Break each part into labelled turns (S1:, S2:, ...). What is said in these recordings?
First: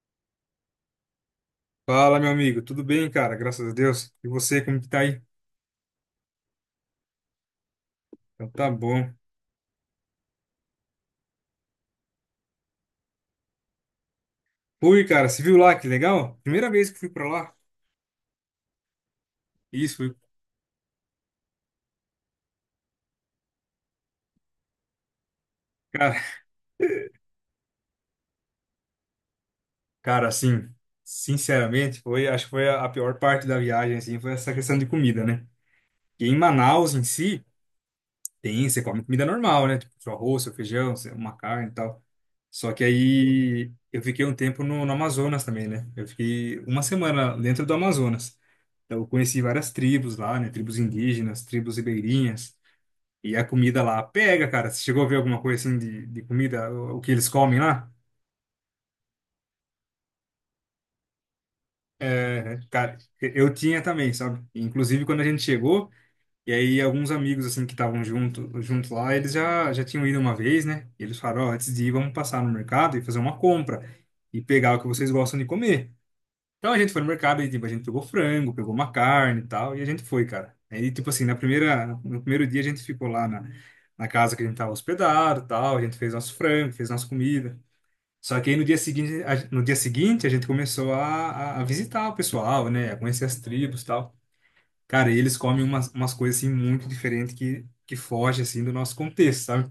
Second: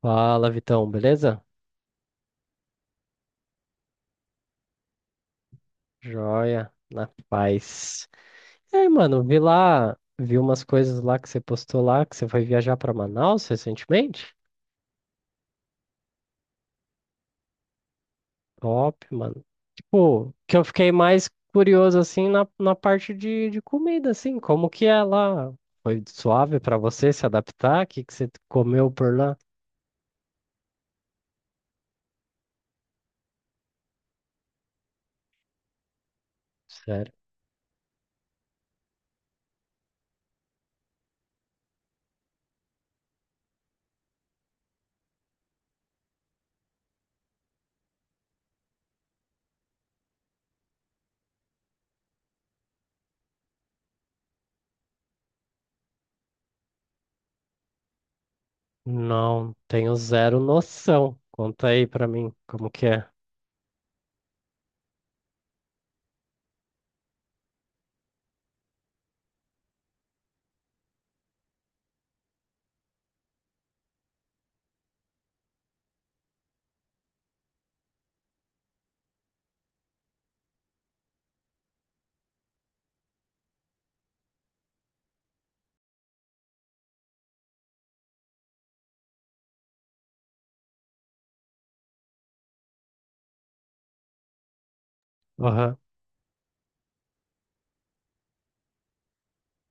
S1: Fala, Vitão, beleza?
S2: Fala, meu amigo. Tudo bem, cara? Graças a Deus. E você, como que tá aí?
S1: Joia, na paz.
S2: Então tá
S1: E aí,
S2: bom.
S1: mano, vi lá, vi umas coisas lá que você postou lá, que você foi viajar pra Manaus recentemente.
S2: Fui, cara. Você viu lá? Que legal. Primeira vez que fui pra lá.
S1: Top, mano.
S2: Isso, fui.
S1: Tipo, que eu fiquei mais curioso, assim, na parte de comida, assim, como que é lá? Foi
S2: Cara,
S1: suave pra você se adaptar? O que que você comeu por lá?
S2: cara, assim, sinceramente, acho que foi a pior parte da viagem, assim, foi essa questão de comida, né? E em Manaus, em
S1: Sério?
S2: si, tem, você come comida normal, né? Tipo, seu arroz, seu feijão, uma carne e tal. Só que aí eu fiquei um tempo no Amazonas também, né? Eu fiquei uma semana dentro do Amazonas. Então eu conheci várias tribos lá, né? Tribos indígenas, tribos ribeirinhas. E a comida lá pega, cara. Você chegou a ver alguma coisa assim de comida, o que eles comem lá?
S1: Não, tenho zero noção. Conta aí pra mim,
S2: É,
S1: como que
S2: cara,
S1: é.
S2: eu tinha também, sabe? Inclusive quando a gente chegou. E aí alguns amigos assim que estavam junto lá, eles já tinham ido uma vez, né? E eles falaram, ó, antes de ir, vamos passar no mercado e fazer uma compra e pegar o que vocês gostam de comer. Então a gente foi no mercado e tipo, a gente pegou frango, pegou uma carne e tal, e a gente foi, cara. Aí tipo assim, na primeira no primeiro dia a gente ficou lá na casa que a gente tava hospedado, e tal, a gente fez nosso frango, fez nossa comida. Só que aí no dia seguinte, no dia seguinte a gente começou a visitar o pessoal, né? A conhecer as tribos, e tal. Cara, e eles comem
S1: Aham.
S2: umas coisas assim muito diferentes que foge assim do nosso contexto, sabe?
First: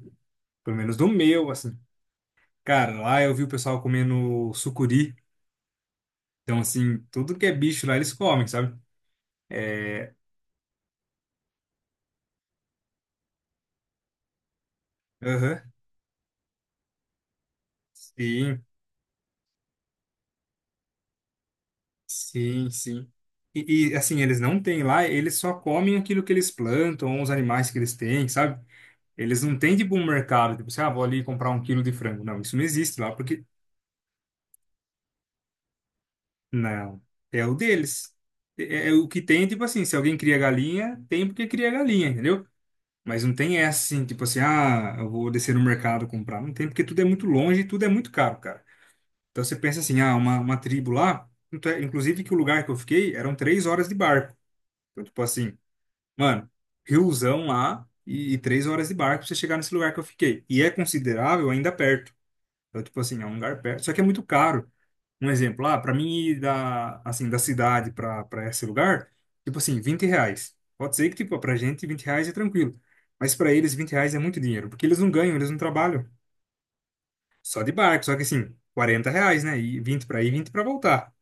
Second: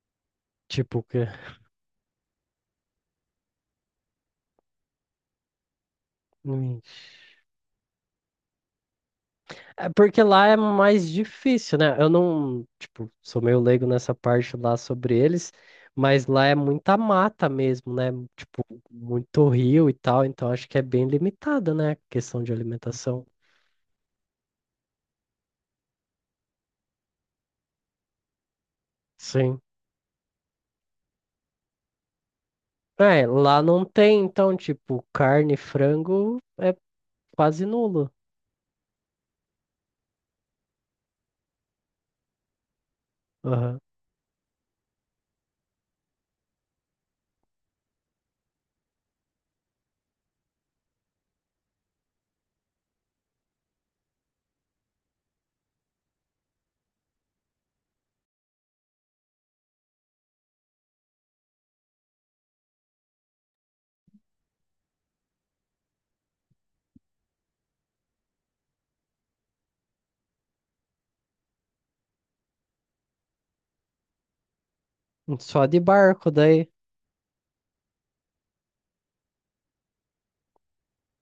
S2: Pelo menos
S1: Tipo o
S2: do
S1: quê?
S2: meu, assim. Cara, lá eu vi o pessoal comendo sucuri. Então,
S1: Ixi.
S2: assim, tudo que é bicho lá eles comem, sabe?
S1: É porque lá é mais difícil, né? Eu não, tipo, sou meio leigo nessa parte lá sobre eles,
S2: Aham.
S1: mas lá é muita mata mesmo, né?
S2: Sim,
S1: Tipo, muito rio e tal, então acho que é bem limitada, né? A questão de
S2: sim, sim.
S1: alimentação.
S2: E, assim, eles não têm lá, eles só comem aquilo que eles plantam, os animais que eles têm, sabe? Eles não
S1: Sim.
S2: têm, tipo, um mercado, tipo, assim, ah, vou ali comprar um quilo de frango. Não, isso não existe lá,
S1: É,
S2: porque.
S1: lá não tem, então, tipo, carne, frango é
S2: Não, é o
S1: quase nulo.
S2: deles. É o que tem, tipo assim, se alguém cria galinha, tem porque cria galinha, entendeu? Mas não tem essa
S1: Aham.
S2: assim, tipo assim, ah, eu vou descer no mercado comprar. Não tem, porque tudo é muito longe e tudo é muito caro, cara. Então você pensa assim, ah, uma tribo lá, inclusive que o lugar que eu fiquei eram 3 horas de barco. Então, tipo assim, mano, riozão lá e 3 horas de barco pra você chegar nesse lugar que eu fiquei. E é considerável ainda perto. Então, tipo assim, é um lugar perto, só que é muito caro um exemplo, ah, para mim ir da, assim, da cidade para esse lugar, tipo assim, R$ 20. Pode ser que, tipo, pra gente R$ 20 é tranquilo. Mas para eles R$ 20 é muito dinheiro, porque eles não ganham, eles não
S1: Só de
S2: trabalham.
S1: barco daí.
S2: Só de barco, só que assim, R$ 40, né? E 20 para ir, 20 para voltar.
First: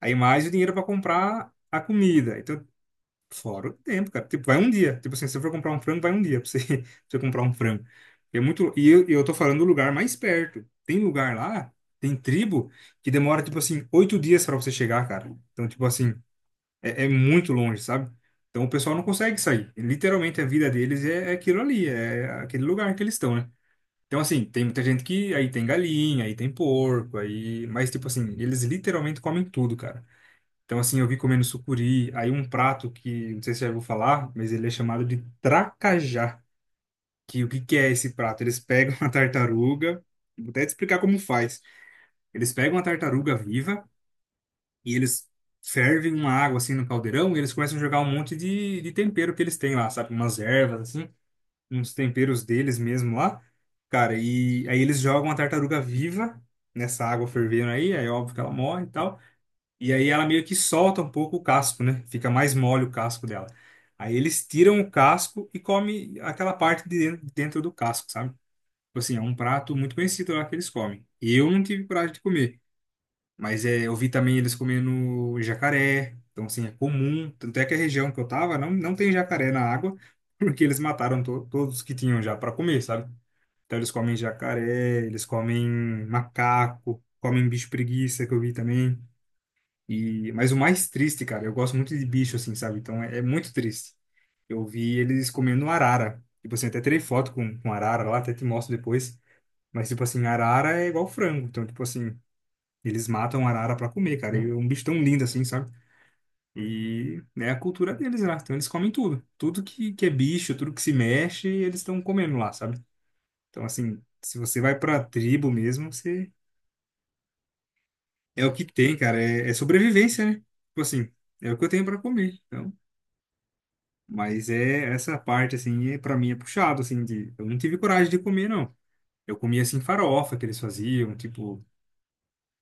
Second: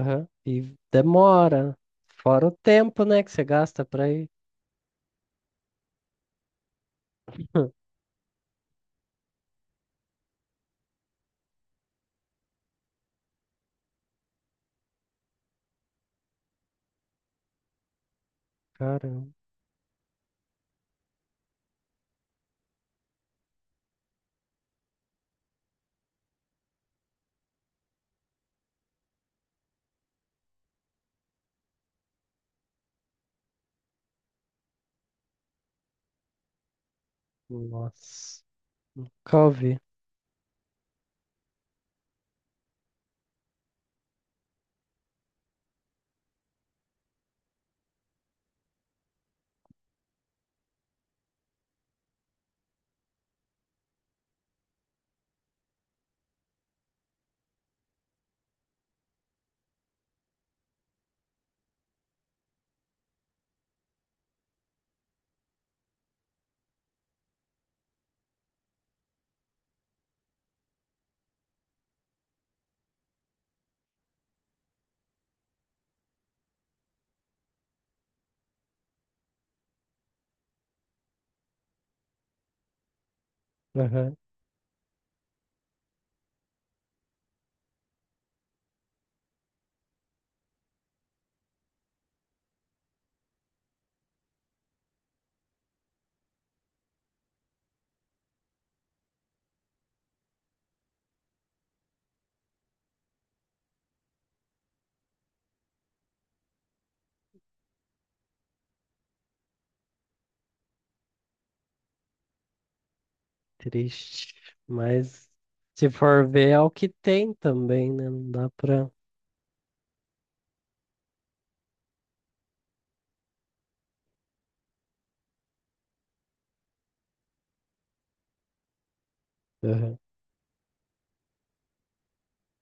S2: Aí mais o dinheiro
S1: E
S2: para comprar
S1: demora.
S2: a comida.
S1: Fora o
S2: Então.
S1: tempo, né, que você
S2: Fora o
S1: gasta pra
S2: tempo, cara.
S1: ir.
S2: Tipo, vai um dia. Tipo assim, se você for comprar um frango, vai um dia pra você, pra você comprar um frango. É muito. E eu tô falando do lugar mais perto. Tem lugar lá, tem tribo, que demora, tipo assim, 8 dias pra você chegar, cara. Então, tipo assim, é muito longe, sabe? Então o pessoal não
S1: Caramba.
S2: consegue sair. Literalmente a vida deles é aquilo ali, é aquele lugar que eles estão, né? Então, assim, tem muita gente que aí tem galinha, aí tem porco, aí. Mas, tipo assim, eles literalmente comem tudo, cara. Então, assim, eu vi comendo sucuri, aí um prato que, não sei se já vou falar, mas ele é chamado de tracajá. Que o que que é esse prato?
S1: Nossa.
S2: Eles pegam a
S1: Calvi.
S2: tartaruga, vou até te explicar como faz. Eles pegam a tartaruga viva e eles fervem uma água assim no caldeirão e eles começam a jogar um monte de tempero que eles têm lá, sabe? Umas ervas, assim, uns temperos deles mesmo lá. Cara, e aí eles jogam a tartaruga viva nessa água fervendo aí, é óbvio que ela morre e tal. E aí ela meio que solta um pouco o casco, né? Fica mais mole o casco dela. Aí eles tiram o casco e comem aquela parte de dentro dentro do casco, sabe? Tipo assim, é um prato muito conhecido lá que eles comem. E eu não tive coragem de comer. Mas é, eu vi também eles comendo jacaré. Então, assim, é comum. Tanto é que a região que eu tava não tem jacaré na água, porque eles mataram to todos que tinham já para comer, sabe? Então, eles comem jacaré, eles comem macaco, comem bicho preguiça, que eu vi também. Mas o mais triste, cara, eu gosto muito de bicho, assim, sabe? Então é muito triste. Eu vi eles comendo arara. Tipo assim, até tirei foto com arara lá, até te mostro depois. Mas, tipo assim, arara é igual frango. Então, tipo assim, eles matam arara pra comer, cara. E é um bicho tão lindo assim, sabe? E é a cultura deles lá. Então, eles comem tudo. Tudo que é bicho, tudo que se mexe, eles estão comendo lá, sabe? Então, assim,
S1: Triste.
S2: se você vai pra
S1: Mas
S2: tribo
S1: se
S2: mesmo,
S1: for
S2: você.
S1: ver, é o que tem também, né? Não
S2: É
S1: dá
S2: o que
S1: pra.
S2: tem, cara. É sobrevivência, né? Tipo assim, é o que eu tenho pra comer. Então. Mas é essa parte, assim, para mim é puxado, assim, eu não tive coragem de comer, não. Eu comia, assim,
S1: Aham.
S2: farofa que eles faziam, tipo,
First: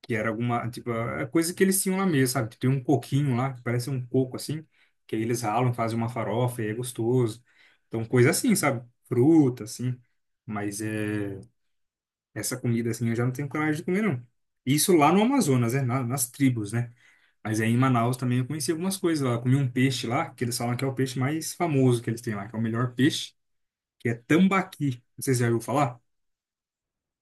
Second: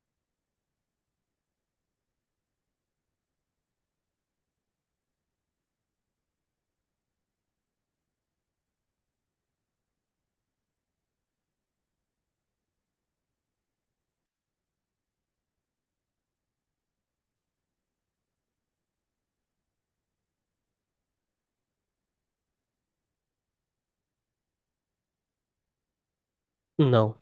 S2: que era alguma, tipo, a coisa que eles tinham lá mesmo, sabe? Tipo, tem um coquinho lá, que parece um coco, assim, que aí eles ralam, fazem uma farofa e é gostoso. Então, coisa assim, sabe? Fruta, assim. Mas essa comida, assim, eu já não tenho coragem de comer, não. Isso lá no Amazonas, né? Nas tribos, né? Mas aí em Manaus também eu conheci algumas coisas lá. Eu comi um peixe lá, que eles falam que é o peixe mais famoso que eles têm lá, que é o melhor peixe que é tambaqui. Não sei se você já ouviu falar.
S1: Não.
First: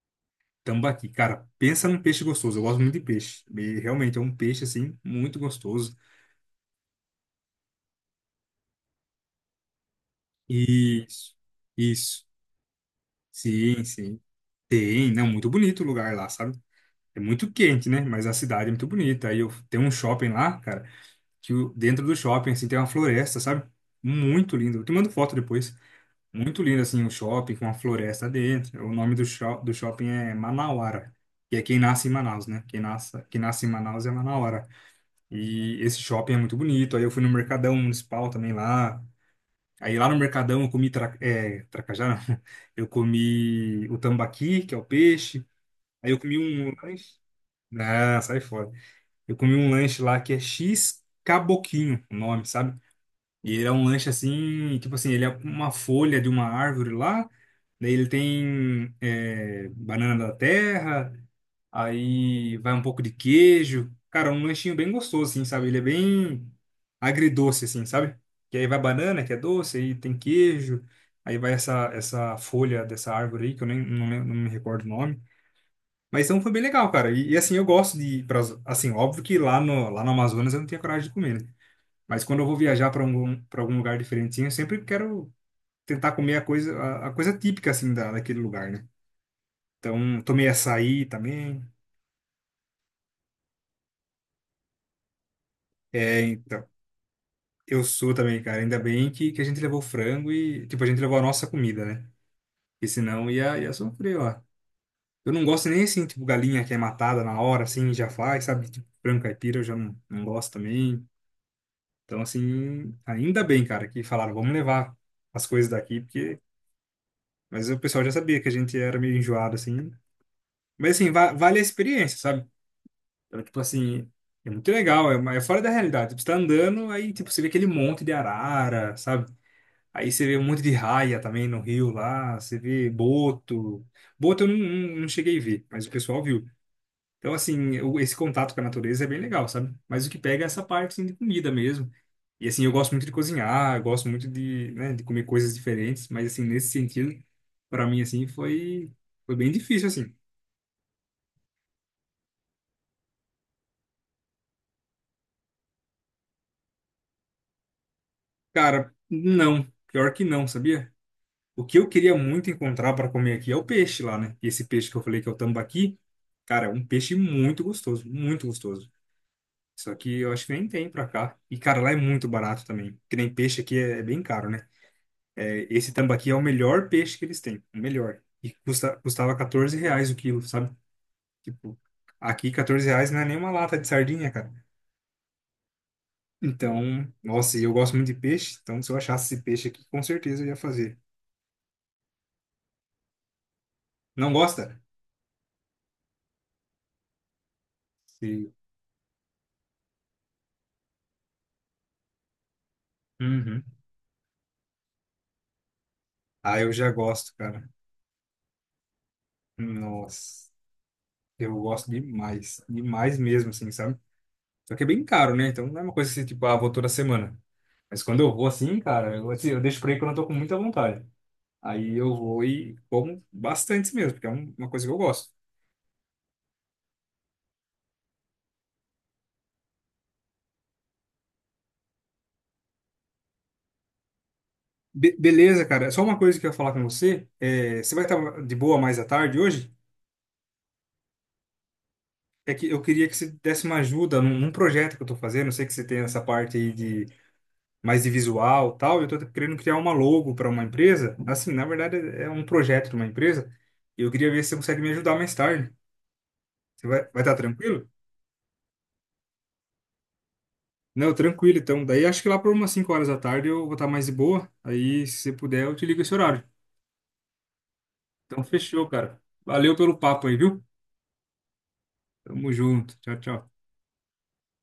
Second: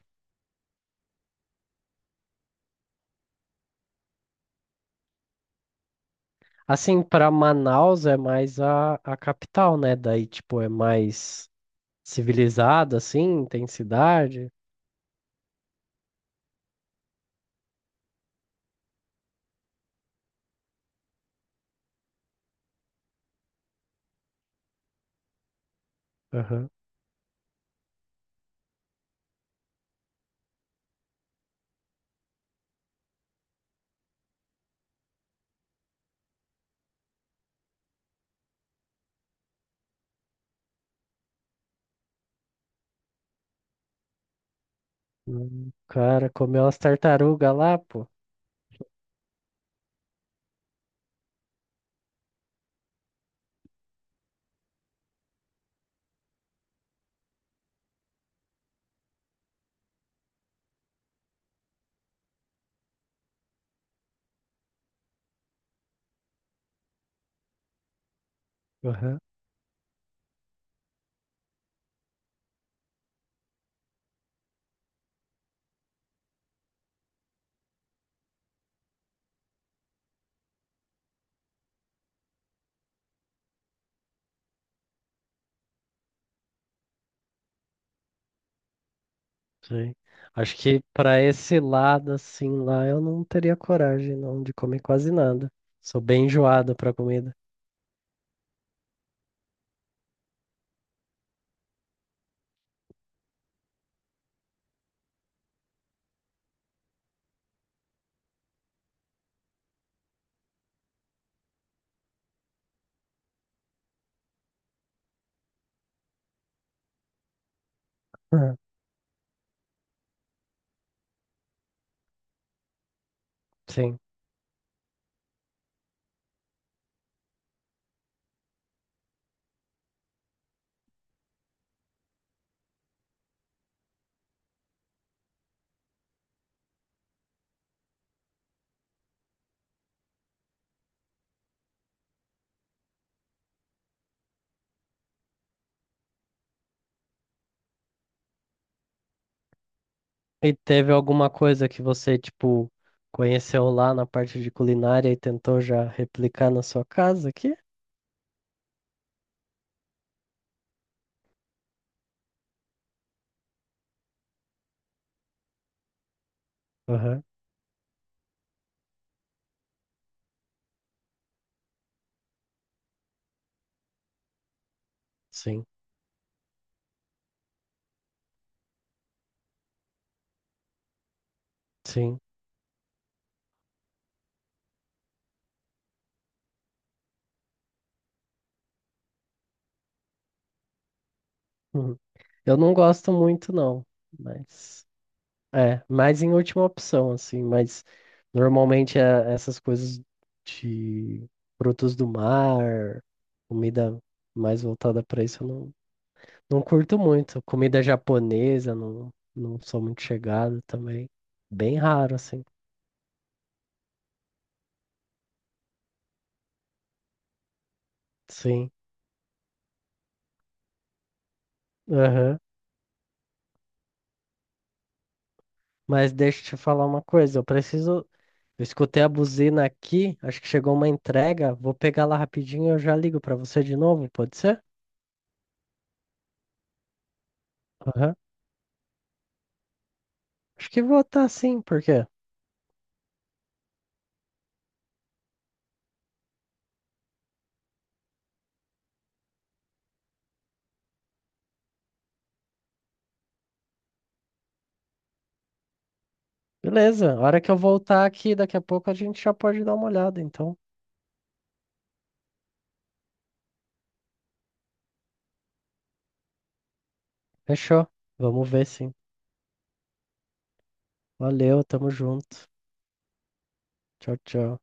S2: Tambaqui, cara, pensa num peixe gostoso. Eu gosto muito de peixe. E realmente é um peixe, assim, muito gostoso.
S1: Assim, pra Manaus é mais a capital, né? Daí, tipo, é
S2: Isso,
S1: mais
S2: isso.
S1: civilizada, assim, tem
S2: Sim, sim.
S1: cidade.
S2: Tem, não, muito bonito o lugar lá, sabe? É muito quente, né? Mas a cidade é muito bonita. Aí eu tem um shopping lá, cara, que dentro do shopping, assim, tem uma floresta, sabe? Muito lindo. Eu te mando foto depois. Muito
S1: Aham.
S2: lindo, assim, o shopping com uma floresta dentro. O nome do shopping é Manauara, que é quem nasce em Manaus, né? Quem nasce em Manaus é Manauara. E esse shopping é muito bonito. Aí eu fui no Mercadão Municipal também lá. Aí lá no Mercadão eu comi tracajá, não. Eu comi o tambaqui, que é o peixe.
S1: O
S2: Aí eu
S1: cara
S2: comi
S1: comeu
S2: um
S1: as
S2: lanche.
S1: tartarugas lá, pô.
S2: Ah, sai fora. Eu comi um lanche lá que é X Caboquinho, o nome, sabe? E ele é um lanche assim, tipo assim, ele é uma folha de uma árvore lá. Daí ele tem banana da terra, aí vai um pouco de queijo. Cara, um lanchinho bem gostoso, assim, sabe? Ele é bem agridoce, assim, sabe? Que aí vai
S1: Aham.
S2: banana, que é doce, aí tem queijo. Aí vai essa folha dessa árvore aí, que eu nem não, não me recordo o nome. Mas então foi bem legal, cara. E, assim, eu gosto de ir assim, óbvio que lá no Amazonas eu não tinha coragem de comer, né? Mas quando eu vou viajar para algum lugar diferentinho, eu sempre quero tentar comer a coisa, a coisa típica, assim, daquele lugar, né?
S1: Sim.
S2: Então, tomei
S1: Acho que
S2: açaí
S1: pra esse
S2: também.
S1: lado, assim, lá eu não teria coragem, não, de comer quase nada. Sou
S2: É,
S1: bem
S2: então.
S1: enjoado pra comida.
S2: Eu sou também, cara. Ainda bem que a gente levou frango e, tipo, a gente levou a nossa comida, né? Porque senão ia sofrer ó. Eu não gosto nem assim, tipo, galinha que é matada na hora, assim, já faz, sabe? Tipo, frango caipira eu já não gosto também. Então, assim, ainda bem, cara, que falaram, vamos levar as coisas daqui, porque. Mas o pessoal já sabia que a
S1: Aham.
S2: gente era meio enjoado, assim. Mas, assim, va vale a experiência, sabe? Então, tipo,
S1: Sim.
S2: assim, é muito legal, é fora da realidade. Tipo, você tá andando, aí, tipo, você vê aquele monte de arara, sabe? Aí você vê um monte de raia também no rio lá, você vê boto. Boto eu não cheguei a ver, mas o pessoal viu. Então, assim, esse contato com a natureza é bem legal, sabe? Mas o que pega é essa parte, assim, de comida mesmo. E, assim, eu gosto muito de cozinhar, eu gosto muito né, de comer coisas diferentes, mas, assim, nesse sentido, para mim, assim, foi bem difícil, assim.
S1: E teve alguma coisa que você, tipo, conheceu lá na parte de culinária e tentou já replicar na sua casa aqui?
S2: Cara, não, pior que não, sabia? O que eu queria muito encontrar para comer aqui é o peixe lá, né? E esse peixe que eu falei que é o tambaqui, cara, é um peixe
S1: Aham.
S2: muito gostoso, muito gostoso. Só que eu acho que nem tem pra cá. E, cara, lá é muito barato também. Que nem peixe aqui é bem caro, né?
S1: Sim,
S2: É, esse tambaqui é o melhor peixe que eles têm. O melhor. E custava R$ 14 o quilo, sabe? Tipo,
S1: sim.
S2: aqui R$ 14 não é nem uma lata de sardinha, cara. Então, nossa, e eu gosto muito de peixe. Então, se eu achasse esse peixe aqui, com certeza eu ia fazer.
S1: Uhum. Eu não gosto muito, não,
S2: Não gosta?
S1: mas é, mais em última opção, assim, mas
S2: Sim.
S1: normalmente é essas coisas de frutos do mar,
S2: Uhum.
S1: comida mais voltada para isso, eu não,
S2: Ah,
S1: não
S2: eu já
S1: curto
S2: gosto,
S1: muito.
S2: cara.
S1: Comida japonesa, não, não sou muito
S2: Nossa,
S1: chegado também.
S2: eu
S1: Bem
S2: gosto
S1: raro, assim.
S2: demais. Demais mesmo, assim, sabe? Só que é bem caro, né? Então não é uma coisa assim, tipo, ah, vou toda semana. Mas quando eu vou
S1: Sim.
S2: assim, cara, eu deixo pra ir quando eu tô com muita vontade. Aí eu
S1: Aham.
S2: vou e como bastante mesmo, porque é uma coisa que eu gosto.
S1: Mas deixa eu te falar uma coisa, eu preciso. Eu escutei a buzina aqui, acho que chegou uma entrega. Vou pegar lá rapidinho e eu já ligo pra você de novo, pode ser?
S2: Beleza, cara. Só uma coisa que eu ia falar com você. É, você vai
S1: Aham.
S2: estar de boa mais à tarde hoje?
S1: Acho que vou tá sim, por quê?
S2: É que eu queria que você desse uma ajuda num projeto que eu tô fazendo. Eu sei que você tem essa parte aí de mais de visual e tal. Eu tô querendo criar uma logo para uma empresa. Assim, na verdade, é um projeto de uma empresa. E eu queria ver se você consegue me ajudar mais tarde. Você vai,
S1: Beleza, a
S2: vai estar
S1: hora que eu
S2: tranquilo?
S1: voltar aqui, daqui a pouco a gente já pode dar uma olhada, então.
S2: Não, tranquilo então. Daí acho que lá por umas 5 horas da tarde eu vou estar mais de boa. Aí, se você puder, eu te ligo esse horário.
S1: Fechou.
S2: Então,
S1: Vamos ver
S2: fechou,
S1: sim.
S2: cara. Valeu pelo papo aí, viu?
S1: Valeu, tamo junto.
S2: Tamo junto. Tchau, tchau.
S1: Tchau, tchau.